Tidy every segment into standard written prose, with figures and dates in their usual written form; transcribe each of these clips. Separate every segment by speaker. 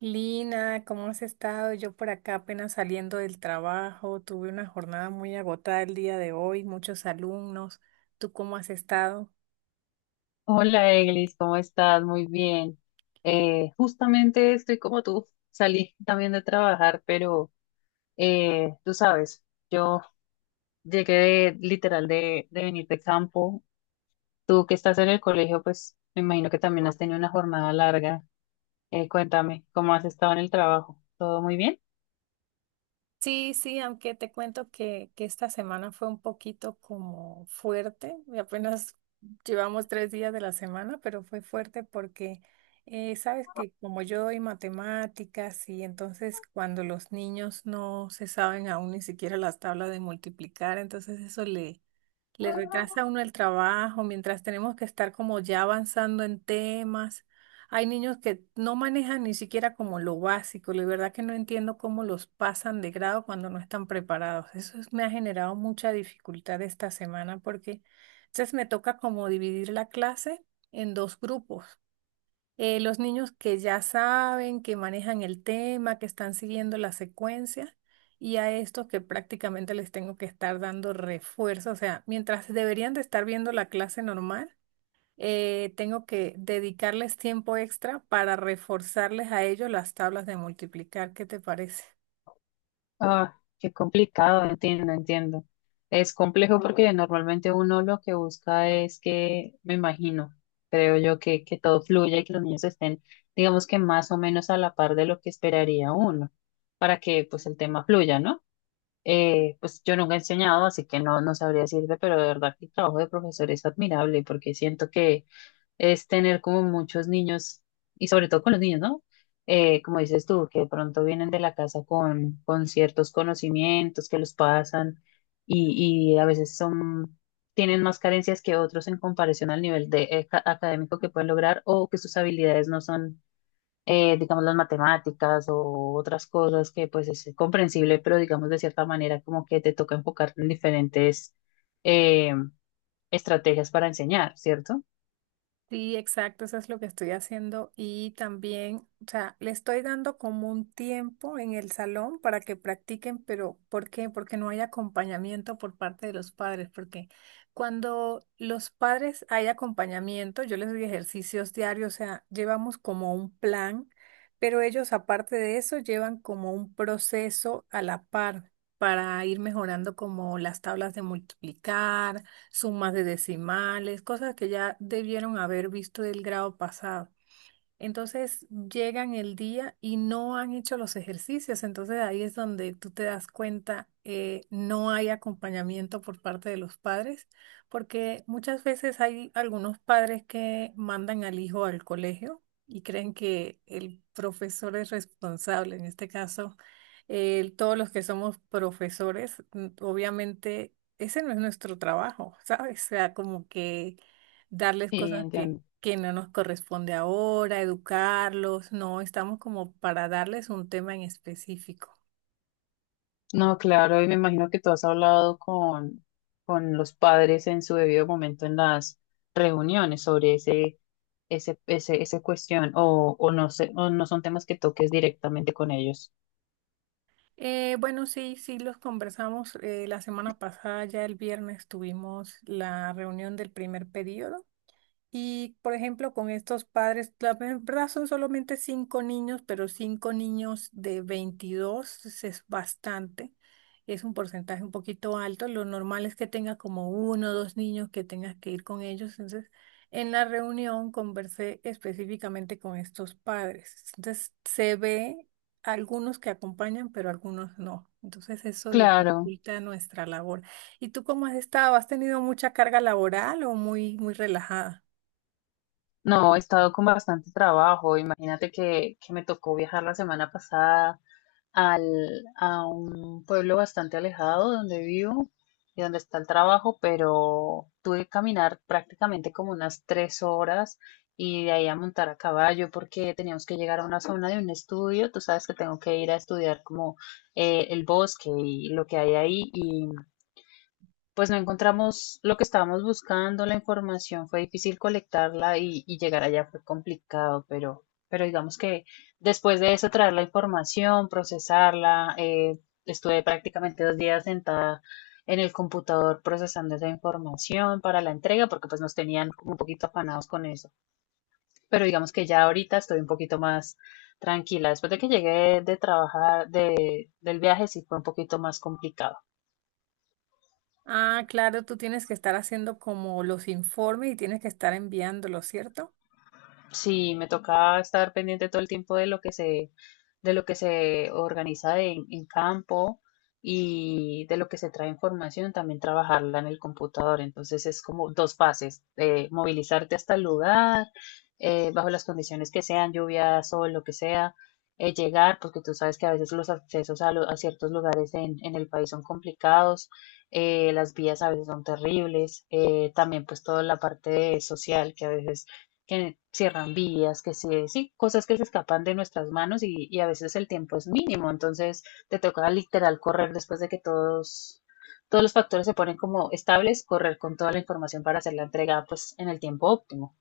Speaker 1: Lina, ¿cómo has estado? Yo por acá apenas saliendo del trabajo, tuve una jornada muy agotada el día de hoy, muchos alumnos. ¿Tú cómo has estado?
Speaker 2: Hola, Eglis, ¿cómo estás? Muy bien. Justamente estoy como tú, salí también de trabajar, pero tú sabes, yo llegué de, literal de, venir de campo. Tú que estás en el colegio, pues me imagino que también has tenido una jornada larga. Cuéntame, ¿cómo has estado en el trabajo? ¿Todo muy bien?
Speaker 1: Sí, sí, aunque te cuento que esta semana fue un poquito como fuerte, y apenas llevamos 3 días de la semana, pero fue fuerte porque sabes que como yo doy matemáticas y entonces cuando los niños no se saben aún ni siquiera las tablas de multiplicar, entonces eso le retrasa a uno el trabajo mientras tenemos que estar como ya avanzando en temas. Hay niños que no manejan ni siquiera como lo básico. La verdad que no entiendo cómo los pasan de grado cuando no están preparados. Me ha generado mucha dificultad esta semana porque entonces me toca como dividir la clase en dos grupos, los niños que ya saben, que manejan el tema, que están siguiendo la secuencia, y a estos que prácticamente les tengo que estar dando refuerzo. O sea, mientras deberían de estar viendo la clase normal, tengo que dedicarles tiempo extra para reforzarles a ellos las tablas de multiplicar. ¿Qué te parece?
Speaker 2: Ah, qué complicado, entiendo, entiendo. Es complejo porque normalmente uno lo que busca es que, me imagino, creo yo que todo fluya y que los niños estén, digamos que más o menos a la par de lo que esperaría uno, para que pues el tema fluya, ¿no? Pues yo nunca he enseñado, así que no sabría decirte, pero de verdad que el trabajo de profesor es admirable porque siento que es tener como muchos niños, y sobre todo con los niños, ¿no? Como dices tú, que de pronto vienen de la casa con ciertos conocimientos que los pasan y a veces son, tienen más carencias que otros en comparación al nivel de, académico que pueden lograr o que sus habilidades no son, digamos, las matemáticas o otras cosas que pues es comprensible, pero digamos de cierta manera como que te toca enfocar en diferentes eh, estrategias para enseñar, ¿cierto?
Speaker 1: Sí, exacto, eso es lo que estoy haciendo y también, o sea, le estoy dando como un tiempo en el salón para que practiquen, pero ¿por qué? Porque no hay acompañamiento por parte de los padres, porque cuando los padres hay acompañamiento, yo les doy ejercicios diarios, o sea, llevamos como un plan, pero ellos aparte de eso llevan como un proceso a la par para ir mejorando como las tablas de multiplicar, sumas de decimales, cosas que ya debieron haber visto del grado pasado. Entonces llegan el día y no han hecho los ejercicios. Entonces ahí es donde tú te das cuenta, no hay acompañamiento por parte de los padres, porque muchas veces hay algunos padres que mandan al hijo al colegio y creen que el profesor es responsable. En este caso, todos los que somos profesores, obviamente ese no es nuestro trabajo, ¿sabes? O sea, como que darles
Speaker 2: Sí,
Speaker 1: cosas que
Speaker 2: entiendo.
Speaker 1: que no nos corresponde ahora, educarlos, no, estamos como para darles un tema en específico.
Speaker 2: No, claro, y me imagino que tú has hablado con los padres en su debido momento en las reuniones sobre esa cuestión, o no sé, o no son temas que toques directamente con ellos.
Speaker 1: Bueno, sí, sí, los conversamos. La semana pasada, ya el viernes, tuvimos la reunión del primer periodo. Y, por ejemplo, con estos padres, la verdad son solamente cinco niños, pero cinco niños de 22 es bastante. Es un porcentaje un poquito alto. Lo normal es que tenga como uno o dos niños que tengas que ir con ellos. Entonces, en la reunión conversé específicamente con estos padres. Entonces, se ve algunos que acompañan, pero algunos no. Entonces, eso
Speaker 2: Claro,
Speaker 1: dificulta nuestra labor. ¿Y tú cómo has estado? ¿Has tenido mucha carga laboral o muy, muy relajada?
Speaker 2: no, he estado con bastante trabajo. Imagínate que me tocó viajar la semana pasada. Al, a un pueblo bastante alejado de donde vivo y donde está el trabajo, pero tuve que caminar prácticamente como unas 3 horas y de ahí a montar a caballo porque teníamos que llegar a una zona de un estudio. Tú sabes que tengo que ir a estudiar como el bosque y lo que hay ahí y pues no encontramos lo que estábamos buscando, la información fue difícil colectarla y llegar allá fue complicado, pero digamos que después de eso traer la información, procesarla, estuve prácticamente 2 días sentada en el computador procesando esa información para la entrega, porque pues nos tenían como un poquito afanados con eso. Pero digamos que ya ahorita estoy un poquito más tranquila. Después de que llegué de trabajar, de, del viaje, sí fue un poquito más complicado.
Speaker 1: Ah, claro, tú tienes que estar haciendo como los informes y tienes que estar enviándolos, ¿cierto?
Speaker 2: Sí, me toca estar pendiente todo el tiempo de lo que se, de lo que se organiza en campo y de lo que se trae información, también trabajarla en el computador. Entonces es como dos fases, movilizarte hasta el lugar, bajo las condiciones que sean, lluvia, sol, lo que sea, llegar, porque tú sabes que a veces los accesos a, a ciertos lugares en el país son complicados, las vías a veces son terribles, también pues toda la parte social que a veces que cierran vías, que sí, sí, cosas que se escapan de nuestras manos y a veces el tiempo es mínimo, entonces te toca literal correr después de que todos, todos los factores se ponen como estables, correr con toda la información para hacer la entrega pues en el tiempo óptimo.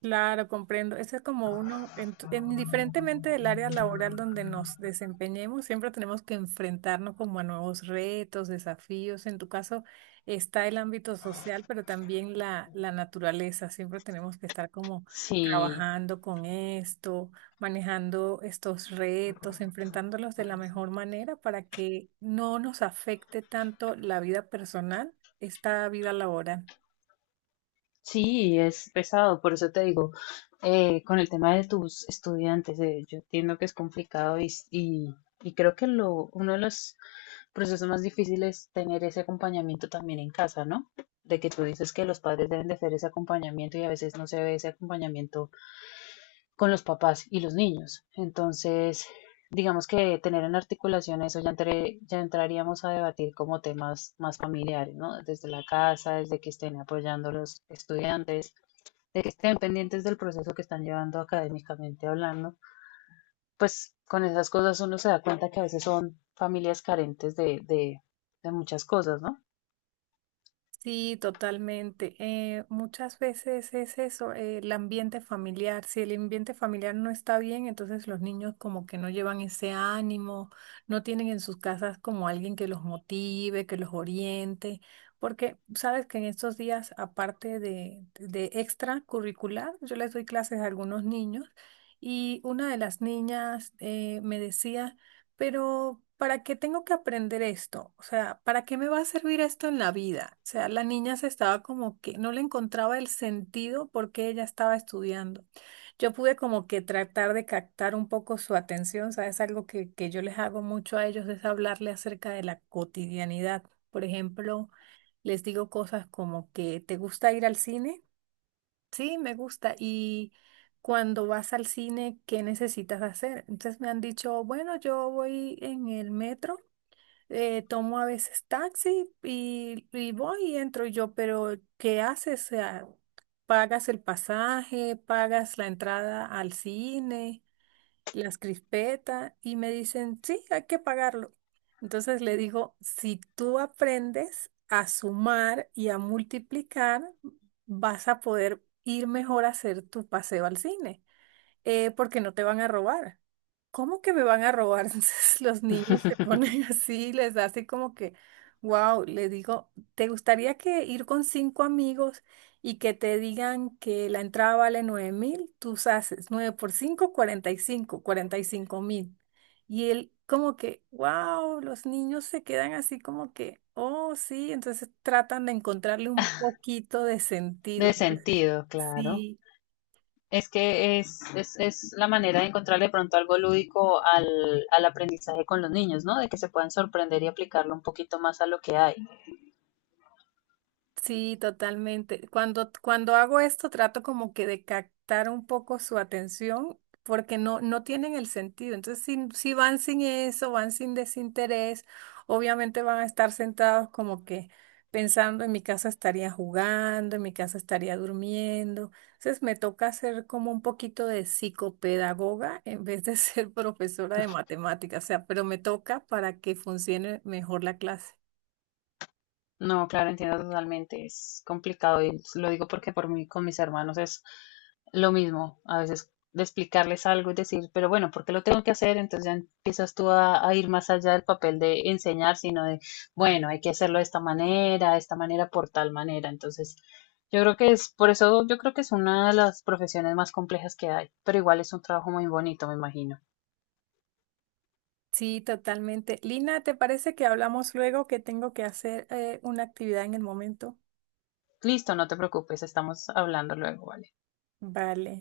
Speaker 1: Claro, comprendo. Ese es como uno, en, tu- indiferentemente del área laboral donde nos desempeñemos, siempre tenemos que enfrentarnos como a nuevos retos, desafíos. En tu caso está el ámbito social, pero también la naturaleza. Siempre tenemos que estar como
Speaker 2: Sí,
Speaker 1: trabajando con esto, manejando estos retos, enfrentándolos de la mejor manera para que no nos afecte tanto la vida personal, esta vida laboral.
Speaker 2: sí, es pesado, por eso te digo, con el tema de tus estudiantes, yo entiendo que es complicado y creo que lo, uno de los procesos más difíciles es tener ese acompañamiento también en casa, ¿no? De que tú dices que los padres deben de hacer ese acompañamiento y a veces no se ve ese acompañamiento con los papás y los niños. Entonces, digamos que tener en articulación eso ya, entre, ya entraríamos a debatir como temas más familiares, ¿no? Desde la casa, desde que estén apoyando los estudiantes de que estén pendientes del proceso que están llevando académicamente hablando, pues con esas cosas uno se da cuenta que a veces son familias carentes de muchas cosas, ¿no?
Speaker 1: Sí, totalmente. Muchas veces es eso, el ambiente familiar. Si el ambiente familiar no está bien, entonces los niños como que no llevan ese ánimo, no tienen en sus casas como alguien que los motive, que los oriente, porque sabes que en estos días, aparte de extracurricular, yo les doy clases a algunos niños y una de las niñas me decía... Pero, ¿para qué tengo que aprender esto? O sea, ¿para qué me va a servir esto en la vida? O sea, la niña se estaba como que no le encontraba el sentido por qué ella estaba estudiando. Yo pude como que tratar de captar un poco su atención, ¿sabes? Algo que yo les hago mucho a ellos es hablarle acerca de la cotidianidad. Por ejemplo, les digo cosas como que ¿te gusta ir al cine? Sí, me gusta. Y cuando vas al cine, ¿qué necesitas hacer? Entonces me han dicho, bueno, yo voy en el metro, tomo a veces taxi y voy y entro yo, pero ¿qué haces? O sea, ¿pagas el pasaje? ¿Pagas la entrada al cine? Las crispeta y me dicen, sí, hay que pagarlo. Entonces le digo, si tú aprendes a sumar y a multiplicar, vas a poder ir mejor a hacer tu paseo al cine, porque no te van a robar. ¿Cómo que me van a robar? Entonces los niños se ponen así, les hace como que wow. Le digo, ¿te gustaría que ir con cinco amigos y que te digan que la entrada vale 9.000? Tú haces nueve por cinco, 45, 45.000. Y él como que wow, los niños se quedan así como que, oh, sí, entonces tratan de encontrarle un poquito de
Speaker 2: De
Speaker 1: sentido.
Speaker 2: sentido, claro.
Speaker 1: Sí.
Speaker 2: Es que es la manera de encontrar de pronto algo lúdico al, al aprendizaje con los niños, ¿no? De que se puedan sorprender y aplicarlo un poquito más a lo que hay.
Speaker 1: Sí, totalmente. Cuando hago esto, trato como que de captar un poco su atención porque no, no tienen el sentido. Entonces, si van sin eso, van sin desinterés, obviamente van a estar sentados como que pensando, en mi casa estaría jugando, en mi casa estaría durmiendo. Entonces, me toca hacer como un poquito de psicopedagoga en vez de ser profesora de matemáticas, o sea, pero me toca para que funcione mejor la clase.
Speaker 2: No, claro, entiendo totalmente. Es complicado y lo digo porque por mí con mis hermanos es lo mismo. A veces de explicarles algo y decir, pero bueno, ¿por qué lo tengo que hacer? Entonces ya empiezas tú a ir más allá del papel de enseñar, sino de, bueno, hay que hacerlo de esta manera, por tal manera. Entonces, yo creo que es, por eso yo creo que es una de las profesiones más complejas que hay, pero igual es un trabajo muy bonito, me imagino.
Speaker 1: Sí, totalmente. Lina, ¿te parece que hablamos luego que tengo que hacer una actividad en el momento?
Speaker 2: Listo, no te preocupes, estamos hablando luego, ¿vale?
Speaker 1: Vale.